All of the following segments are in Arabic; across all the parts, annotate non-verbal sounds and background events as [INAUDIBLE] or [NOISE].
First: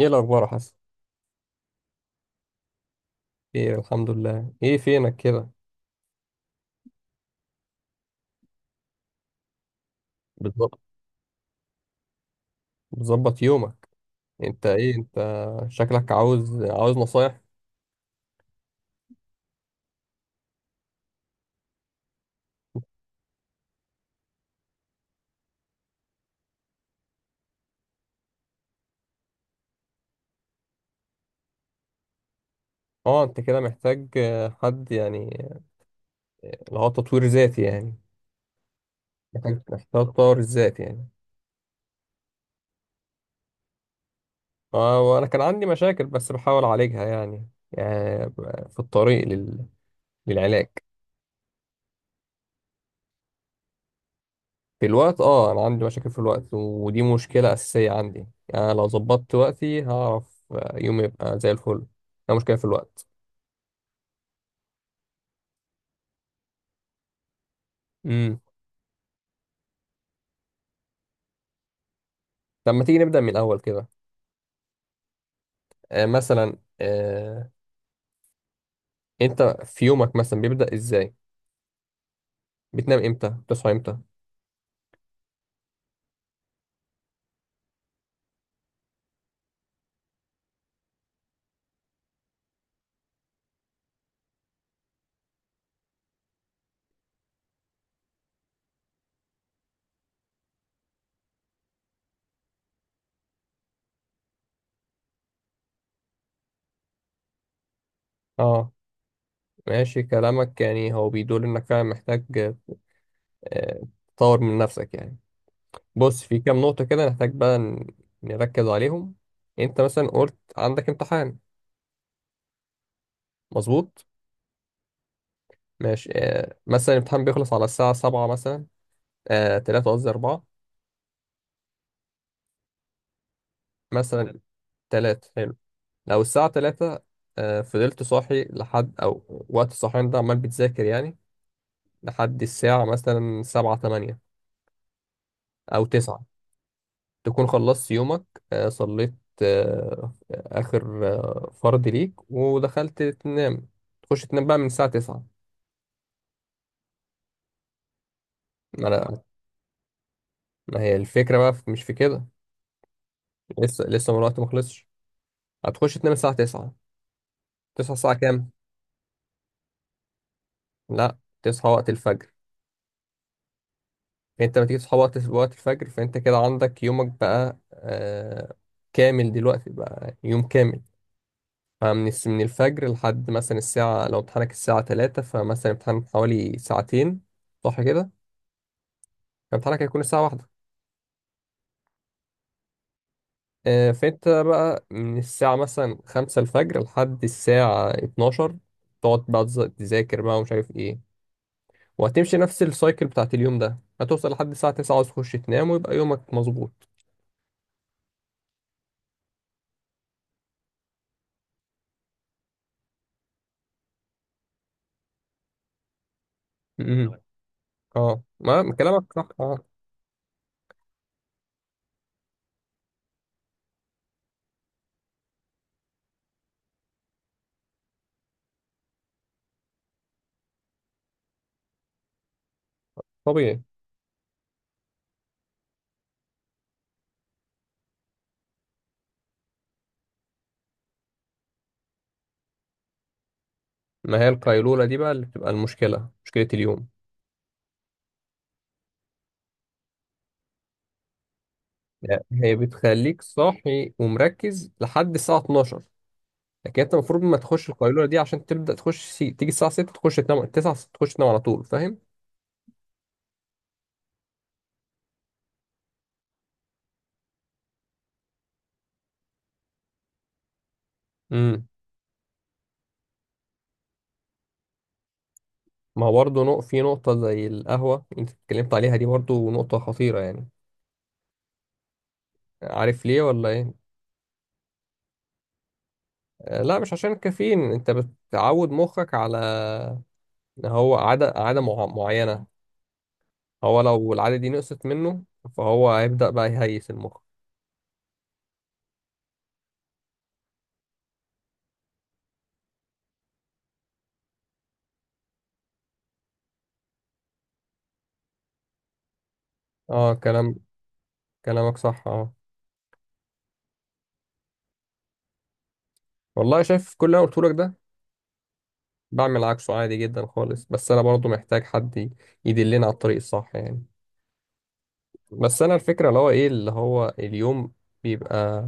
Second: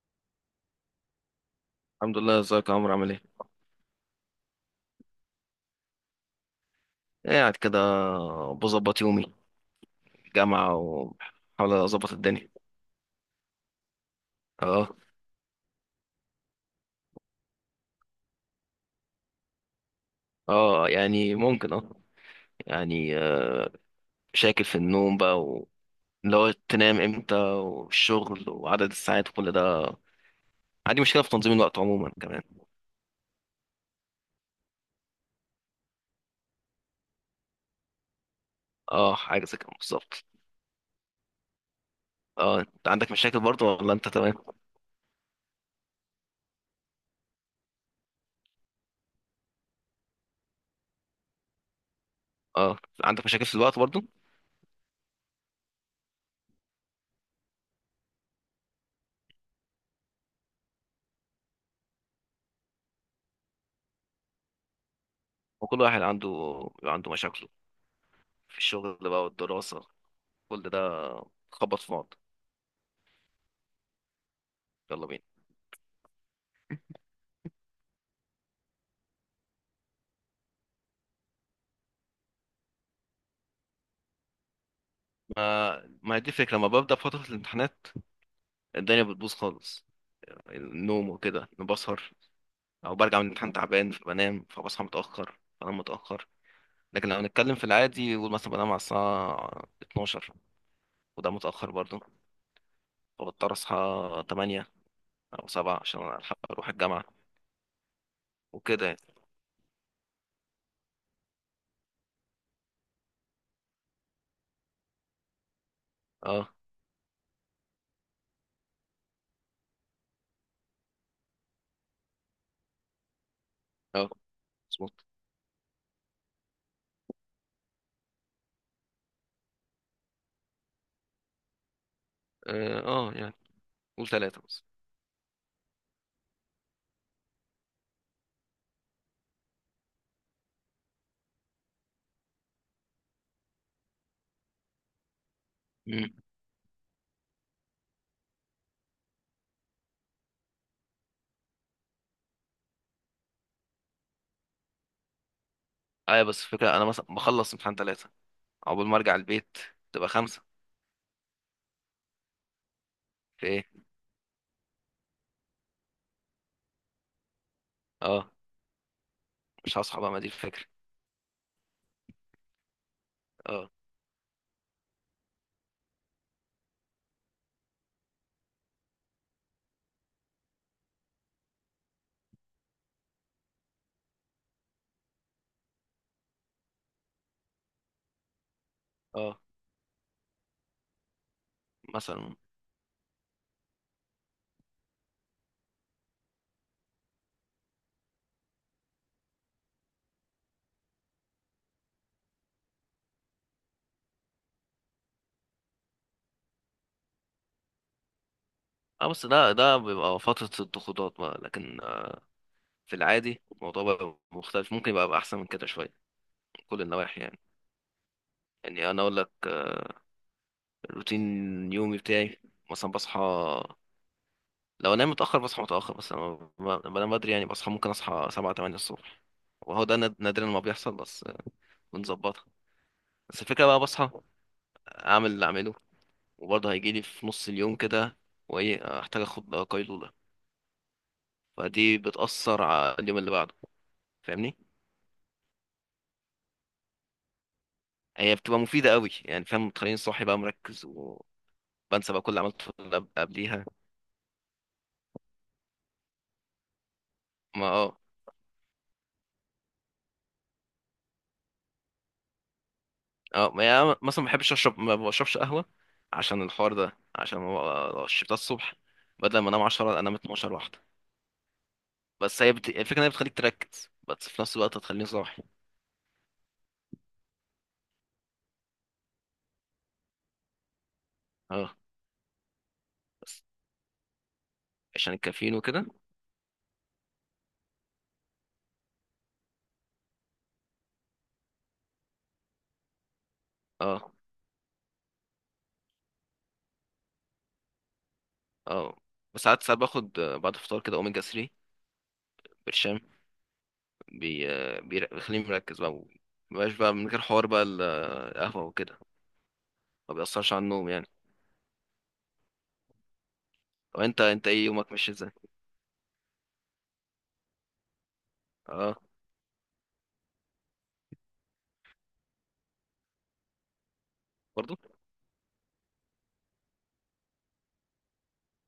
ايه الاخبار يا حسن. الحمد لله. ازيك يا عمرو؟ عامل ايه؟ ايه الحمد لله، ايه فينك كده؟ قاعد كده بظبط يومي. جامعة بتظبط وبحاول اظبط الدنيا. بتظبط يومك. انت اه، ايه انت؟ شكلك عاوز نصايح. اه، يعني ممكن اه. يعني شاكل في النوم بقى واللي هو تنام امتى والشغل وعدد الساعات وكل ده. عندي مشكلة في تنظيم الوقت عموما كمان. اه انت كده محتاج حد يعني اللي هو تطوير ذاتي يعني. اه، حاجة محتاج زي كده محتاج بالظبط. تطور الذات يعني. اه، انت عندك مشاكل برضه ولا انت تمام؟ اه وانا كان عندي مشاكل بس بحاول اعالجها يعني في الطريق للعلاج. اه، عندك مشاكل في الوقت برضه. في الوقت، اه انا عندي مشاكل في الوقت ودي مشكلة اساسية عندي، يعني لو ظبطت وقتي هعرف يومي يبقى زي الفل. ده مشكلة في الوقت. وكل واحد عنده بيبقى عنده مشاكله مم. في الشغل بقى والدراسة، كل ده خبط في بعض. طب ما تيجي نبدأ من الأول كده. يلا بينا. مثلا أنت في يومك مثلا بيبدأ إزاي؟ بتنام إمتى؟ بتصحى إمتى؟ ما هي دي الفكرة، لما ببدأ في فترة الامتحانات الدنيا بتبوظ خالص. النوم وكده أنا بسهر، أو برجع من الامتحان تعبان فبنام، فبصحى متأخر، بنام متأخر. لكن لو هنتكلم في العادي، قول مثلا بنام على الساعة 12، وده متأخر برضه، فبضطر أصحى 8 أو 7 عشان ألحق أروح الجامعة أه، وكده يعني. ماشي كلامك يعني هو بيدل إنك فعلا محتاج آه تطور من نفسك يعني. بص، في أه، كام نقطة كده نحتاج بقى نركز عليهم. أنت مثلا قلت عندك امتحان، مظبوط؟ أه، مظبوط. ماشي، مثلا الامتحان بيخلص على الساعة سبعة مثلا. تلاتة، قصدي أربعة، أه، يعني قول مثلا تلاتة بس. تلاتة. لو الساعة تلاتة، فضلت صاحي لحد أو وقت الصحيان ده عمال بتذاكر يعني لحد الساعة مثلا سبعة تمانية أو مم. تسعة، تكون خلصت يومك، صليت آخر فرض ليك ودخلت تنام. تخش تنام بقى من الساعة تسعة. أيوة، بس الفكرة أنا مثلا بخلص امتحان تلاتة، عقبال ما ما أرجع أنا- البيت تبقى خمسة. ما هي الفكرة بقى مش في كده، في إيه؟ لسه من الوقت ما خلصش. هتخش تنام الساعة تسعة، تصحى الساعة أه، كام؟ مش هصحى بقى، ما دي الفكرة. لا تصحى وقت الفجر. اه، انت لما تيجي تصحى وقت الفجر فانت كده عندك يومك بقى كامل، دلوقتي بقى يوم كامل. من الفجر لحد مثلا الساعة، لو امتحانك الساعة 3 فمثلا امتحان حوالي ساعتين، صح كده؟ اه، فامتحانك هيكون الساعة واحدة. مثلا، فانت بقى من الساعة مثلا 5 الفجر لحد الساعة 12، تقعد بقى تذاكر بقى ومش عارف ايه. وهتمشي نفس السايكل بتاعت اليوم ده، هتوصل لحد الساعة 9 عاوز تخش تنام ويبقى يومك مظبوط. اه. بس ده بيبقى فترة الضغوطات بقى، لكن في العادي الموضوع بقى مختلف، ممكن يبقى احسن من كده شوية من كل م- م. النواحي يعني. اه، ما يعني انا كلامك اقول صح لك، اه. روتين يومي بتاعي مثلا بصحى. لو انام متأخر بصحى متأخر، بس لما بنام بدري يعني بصحى، ممكن اصحى سبعة تمانية الصبح، وهو ده نادرا ما بيحصل، بس بنظبطها. بس طبيعي. الفكرة بقى بصحى، اعمل اللي اعمله، وبرضه هيجيلي في نص اليوم كده، وايه احتاج اخد قيلولة. فدي بتأثر على اليوم اللي بعده. ما هي فاهمني، القيلولة دي بقى اللي بتبقى المشكلة، مشكلة اليوم. هي بتبقى مفيدة قوي يعني، فاهم، بتخليني صاحي بقى مركز، وبنسى بقى يعني كل اللي هي عملته اللي بتخليك قبليها. صاحي ومركز لحد الساعة 12، لكن انت المفروض ما ما تخش اه القيلولة دي عشان تبدأ تخش تيجي الساعة 6 تخش تنام 9 تخش تنام على طول، فاهم؟ اه ما يعني مثلا ما بحبش اشرب، ما بشربش قهوة عشان الحوار ده، عشان ما لو شربتها الصبح بدل ما انام 10 انام 12 واحدة. امم بس هي الفكرة ان هي بتخليك تركز، بس في نفس الوقت هتخليني صاحي. ما هو برضه في نقطة زي القهوة انت اتكلمت عليها، دي برضه نقطة خطيرة يعني. اه، عارف ليه بس ولا ايه؟ عشان الكافيين وكده. لا مش عشان الكافيين، انت بتعود مخك على إن هو عادة معينة، هو لو اه، العادة دي نقصت منه فهو هيبدأ بقى يهيس المخ. اه، بس ساعات باخد، بعد الفطار كده اوميجا 3 برشام. بيخليني مركز بقى، مبقاش بقى من غير حوار بقى القهوة وكده. اه، ما بيأثرش على النوم يعني. كلامك صح اه. وانت، انت ايه، يومك ماشي ازاي؟ والله شايف كل اللي انا قلته لك ده اه، بعمل عكسه عادي جدا خالص، بس انا برضو محتاج حد يدلني على الطريق الصح يعني. برضو، بس انا الفكره اللي هو ايه، اللي هو اليوم بيبقى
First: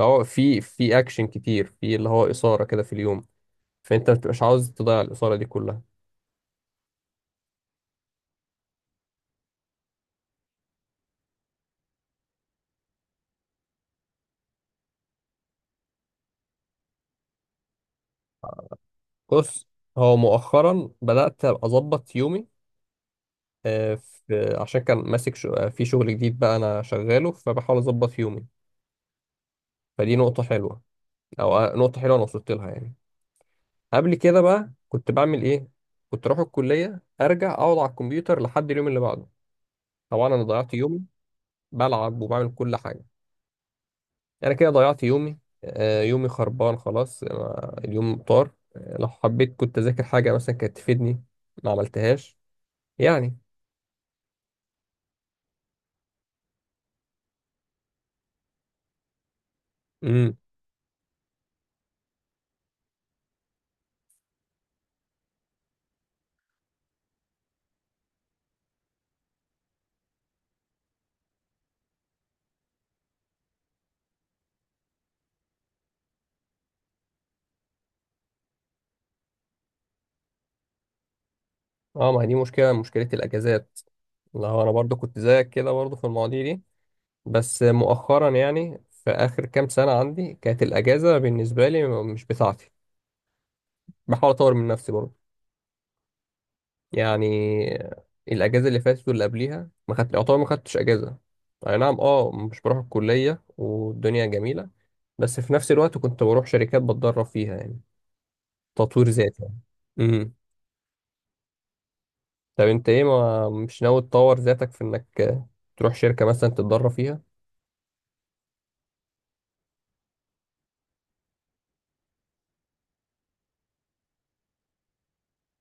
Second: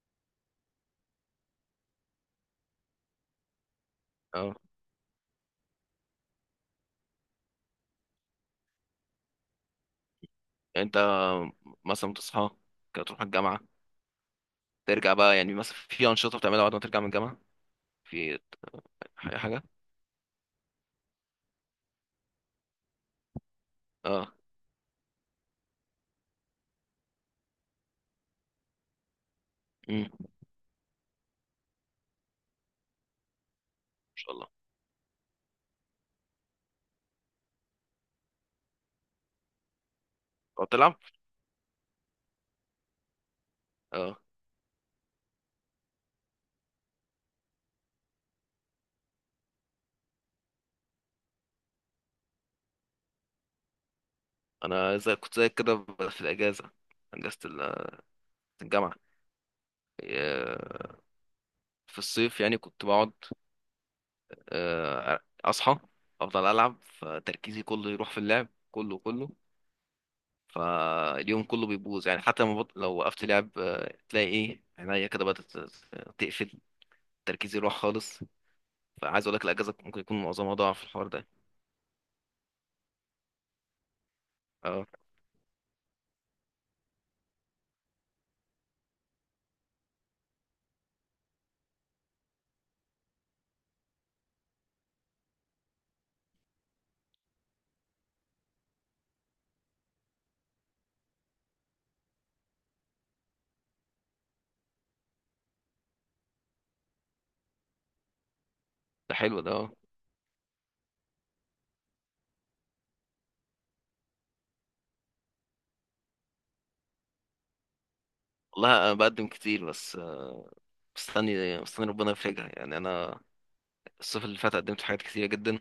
اللي هو في اكشن كتير، في اللي هو اثاره كده في اليوم، فانت ما بتبقاش اه. عاوز تضيع الاثاره دي كلها. يعني انت مثلا بتصحى كده تروح الجامعه، ترجع بقى، يعني مثلا في انشطه بتعملها بعد ما ترجع من الجامعه، في اي حاجه؟ بص، هو مؤخرا بدات أبقى اظبط يومي اه. في عشان كان ماسك في شغل جديد بقى انا شغاله فبحاول اظبط يومي. ان فدي نقطه حلوه، او نقطه حلوه انا وصلت لها يعني. قبل شاء كده الله. بقى كنت بعمل ايه؟ كنت اروح الكليه ارجع اقعد على الكمبيوتر لحد اليوم اللي بعده. طبعا انا تقعد ضيعت تلعب. يومي، بلعب وبعمل كل حاجه. اه، انا كده ضيعت يومي، يومي خربان خلاص، أنا اليوم طار، لو حبيت كنت اذاكر حاجه مثلا كانت تفيدني، ما عملتهاش يعني. انا زي كنت زي كده في الاجازه، اجازه الجامعه. امم، آه، في الصيف يعني كنت بقعد، آه، اصحى، افضل العب، فتركيزي كله يروح في اللعب كله كله. فاليوم كله بيبوظ يعني، حتى لما لو وقفت لعب، تلاقي ايه، عينيا كده بدأت تقفل، تركيزي يروح خالص. فعايز اقول لك الاجازه ممكن يكون معظمها ضاع في الحوار ده. اه، ما هي دي مشكله الاجازات. لا هو انا اه، برضو كنت زيك كده برضو في المواضيع دي، بس مؤخرا يعني في اخر كام سنه عندي كانت الاجازه بالنسبه لي مش بتاعتي، بحاول اطور من نفسي برضه يعني. الاجازه اللي فاتت واللي قبليها ما خدت يعتبر ما خدتش اجازه. اي نعم اه، مش بروح الكليه والدنيا جميله، بس في نفس الوقت كنت بروح شركات بتدرب فيها يعني. تطوير ده حلو ذاتي ده، يعني. اه. امم، طب انت ايه، ما مش ناوي تطور ذاتك في انك تروح شركه مثلا تتدرب فيها؟ والله انا بقدم كتير، بس مستني مستني ربنا يفرجها يعني. انا الصيف اللي فات قدمت في حاجات كتيره جدا،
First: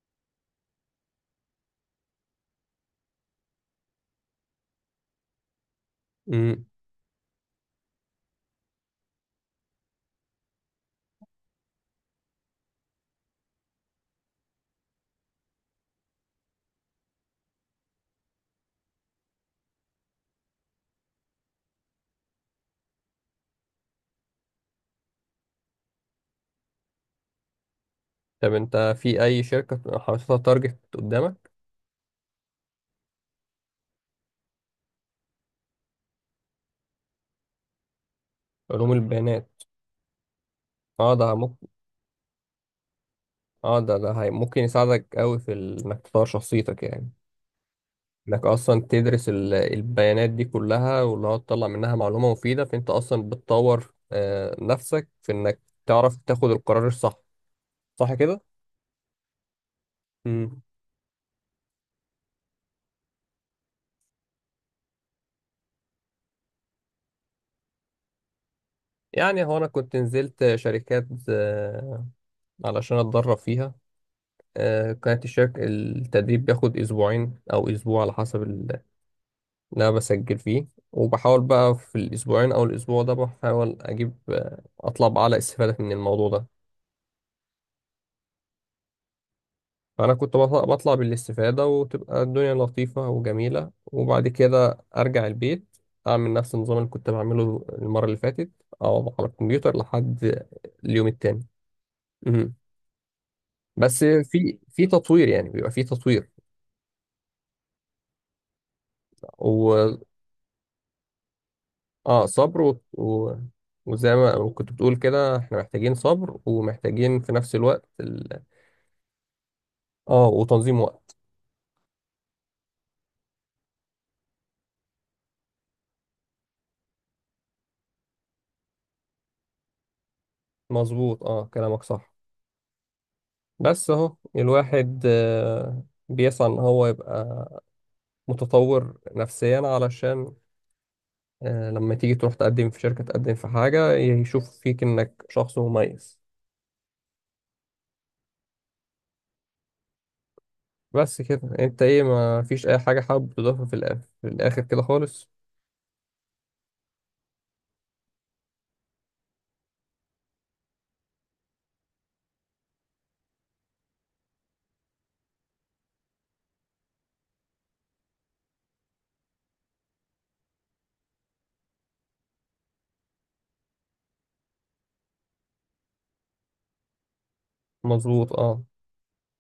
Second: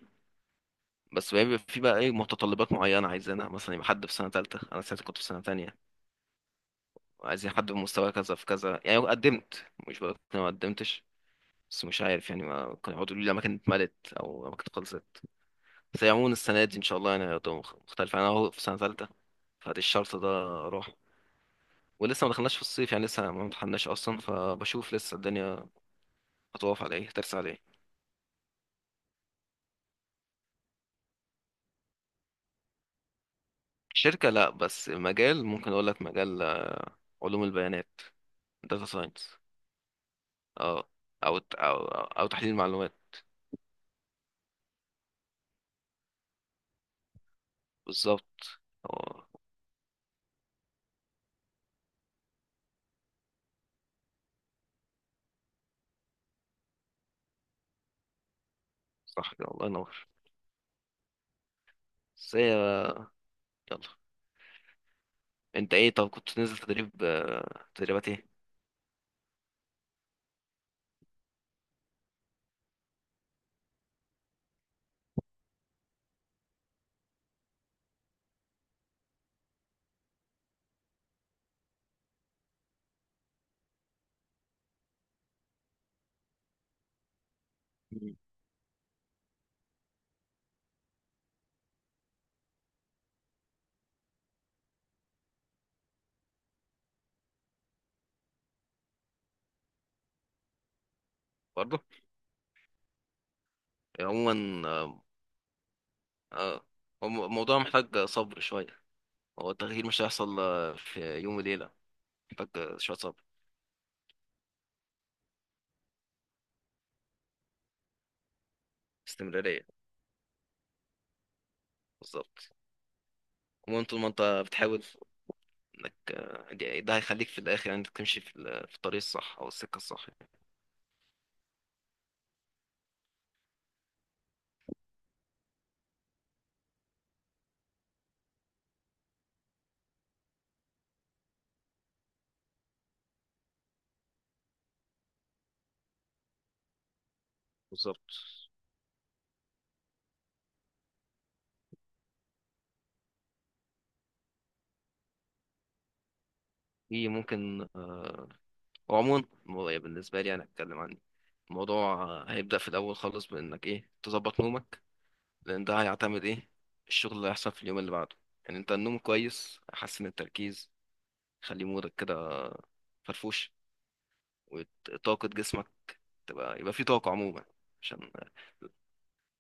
بس بيبقى في بقى ايه، متطلبات معينه عايزينها، مثلا يبقى حد في سنه ثالثه، انا ساعتها كنت في سنه ثانيه. امم، عايزين حد بمستوى كذا في كذا يعني. قدمت، مش بقول إن أنا ما قدمتش، بس مش عارف يعني، ما كانوا يقعدوا يقولوا لي الأماكن اتملت أو الأماكن خلصت. بس هي عموما السنة دي إن شاء الله يعني هتبقى مختلفة، أنا أهو في سنة تالتة، فدي الشرط ده أروح. ولسه ما دخلناش في الصيف يعني، لسه ما امتحناش أصلا، فبشوف لسه الدنيا هتقف على إيه، هترسى على إيه. طب انت في اي شركه حاططها تارجت قدامك؟ شركة لأ، بس مجال. ممكن أقول لك مجال علوم البيانات، داتا علوم ساينس. البيانات، أه. اه ده أو ممكن. أو أو تحليل المعلومات. اه، ده ممكن يساعدك قوي في انك تطور شخصيتك يعني. انك بالظبط. اصلا أه، تدرس البيانات دي كلها، واللي هو تطلع منها معلومة مفيدة، فانت اصلا بتطور نفسك في انك تعرف تاخد القرار الصح، صح كده؟ صح كده، الله ينور. امم. بس يلا، أنت إيه؟ طب كنت تنزل تدريب تدريبات إيه؟ يعني هو انا كنت نزلت شركات علشان اتدرب فيها. كانت الشركة التدريب بياخد اسبوعين او اسبوع على حسب اللي انا بسجل فيه، وبحاول بقى في الاسبوعين او الاسبوع ده بحاول اجيب آه، اطلع باعلى استفادة من الموضوع ده. مم. فأنا كنت بطلع بالاستفادة وتبقى الدنيا لطيفة وجميلة، وبعد كده أرجع البيت أعمل نفس النظام اللي كنت بعمله المرة اللي فاتت، أقعد على الكمبيوتر لحد اليوم التاني. برضه. مهم. بس عموما، في تطوير يعني، بيبقى في تطوير آه، هو الموضوع محتاج صبر شوية. هو التغيير و مش هيحصل في يوم وليلة. محتاج صبر شوية صبر. وزي ما كنت بتقول كده احنا محتاجين صبر ومحتاجين في نفس الوقت استمرارية. اه، وتنظيم وقت. بالظبط. المهم طول ما انت بتحاول، انك، ده هيخليك في الآخر، يعني انت تمشي في في الطريق الصح أو السكة الصح يعني. مظبوط اه، كلامك صح. بس اهو الواحد بيسعى ان هو يبقى متطور نفسيا علشان لما تيجي تروح تقدم في شركة، تقدم في حاجة، يشوف فيك إنك شخص مميز. بالظبط. بس كده، أنت إيه، ما فيش أي حاجة حابب تضيفها في الآخر كده خالص؟ دي ممكن وعموما بالنسبة لي أنا أتكلم عن الموضوع. هيبدأ في الأول خالص بإنك إيه تظبط نومك، لأن ده هيعتمد إيه، الشغل اللي هيحصل في اليوم اللي بعده. يعني أنت النوم كويس هيحسن التركيز، خلي مودك كده فرفوش، وطاقة جسمك تبقى، يبقى فيه طاقة عموما، عشان مظبوط أه.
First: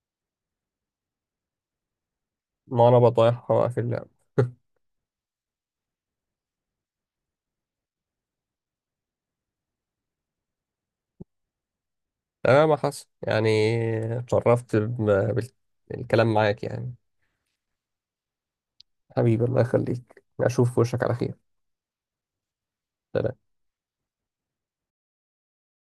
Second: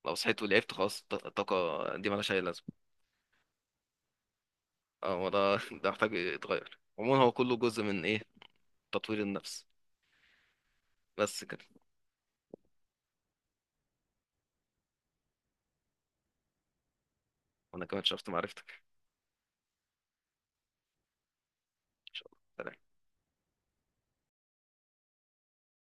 لو صحيت ولعبت خلاص الطاقة دي مالهاش أي لازمة. ما أنا بطايحها بقى في اللعب. [LAUGHS] اه، هو ده [LAUGHS] ده محتاج يتغير عموما، هو كله جزء من إيه، تطوير النفس، بس كده. تمام يا حسن يعني، اتشرفت بالكلام معاك يعني. وأنا كمان شفت معرفتك. حبيبي الله يخليك، أشوف وشك على خير. إن شاء الله، سلام. سلام.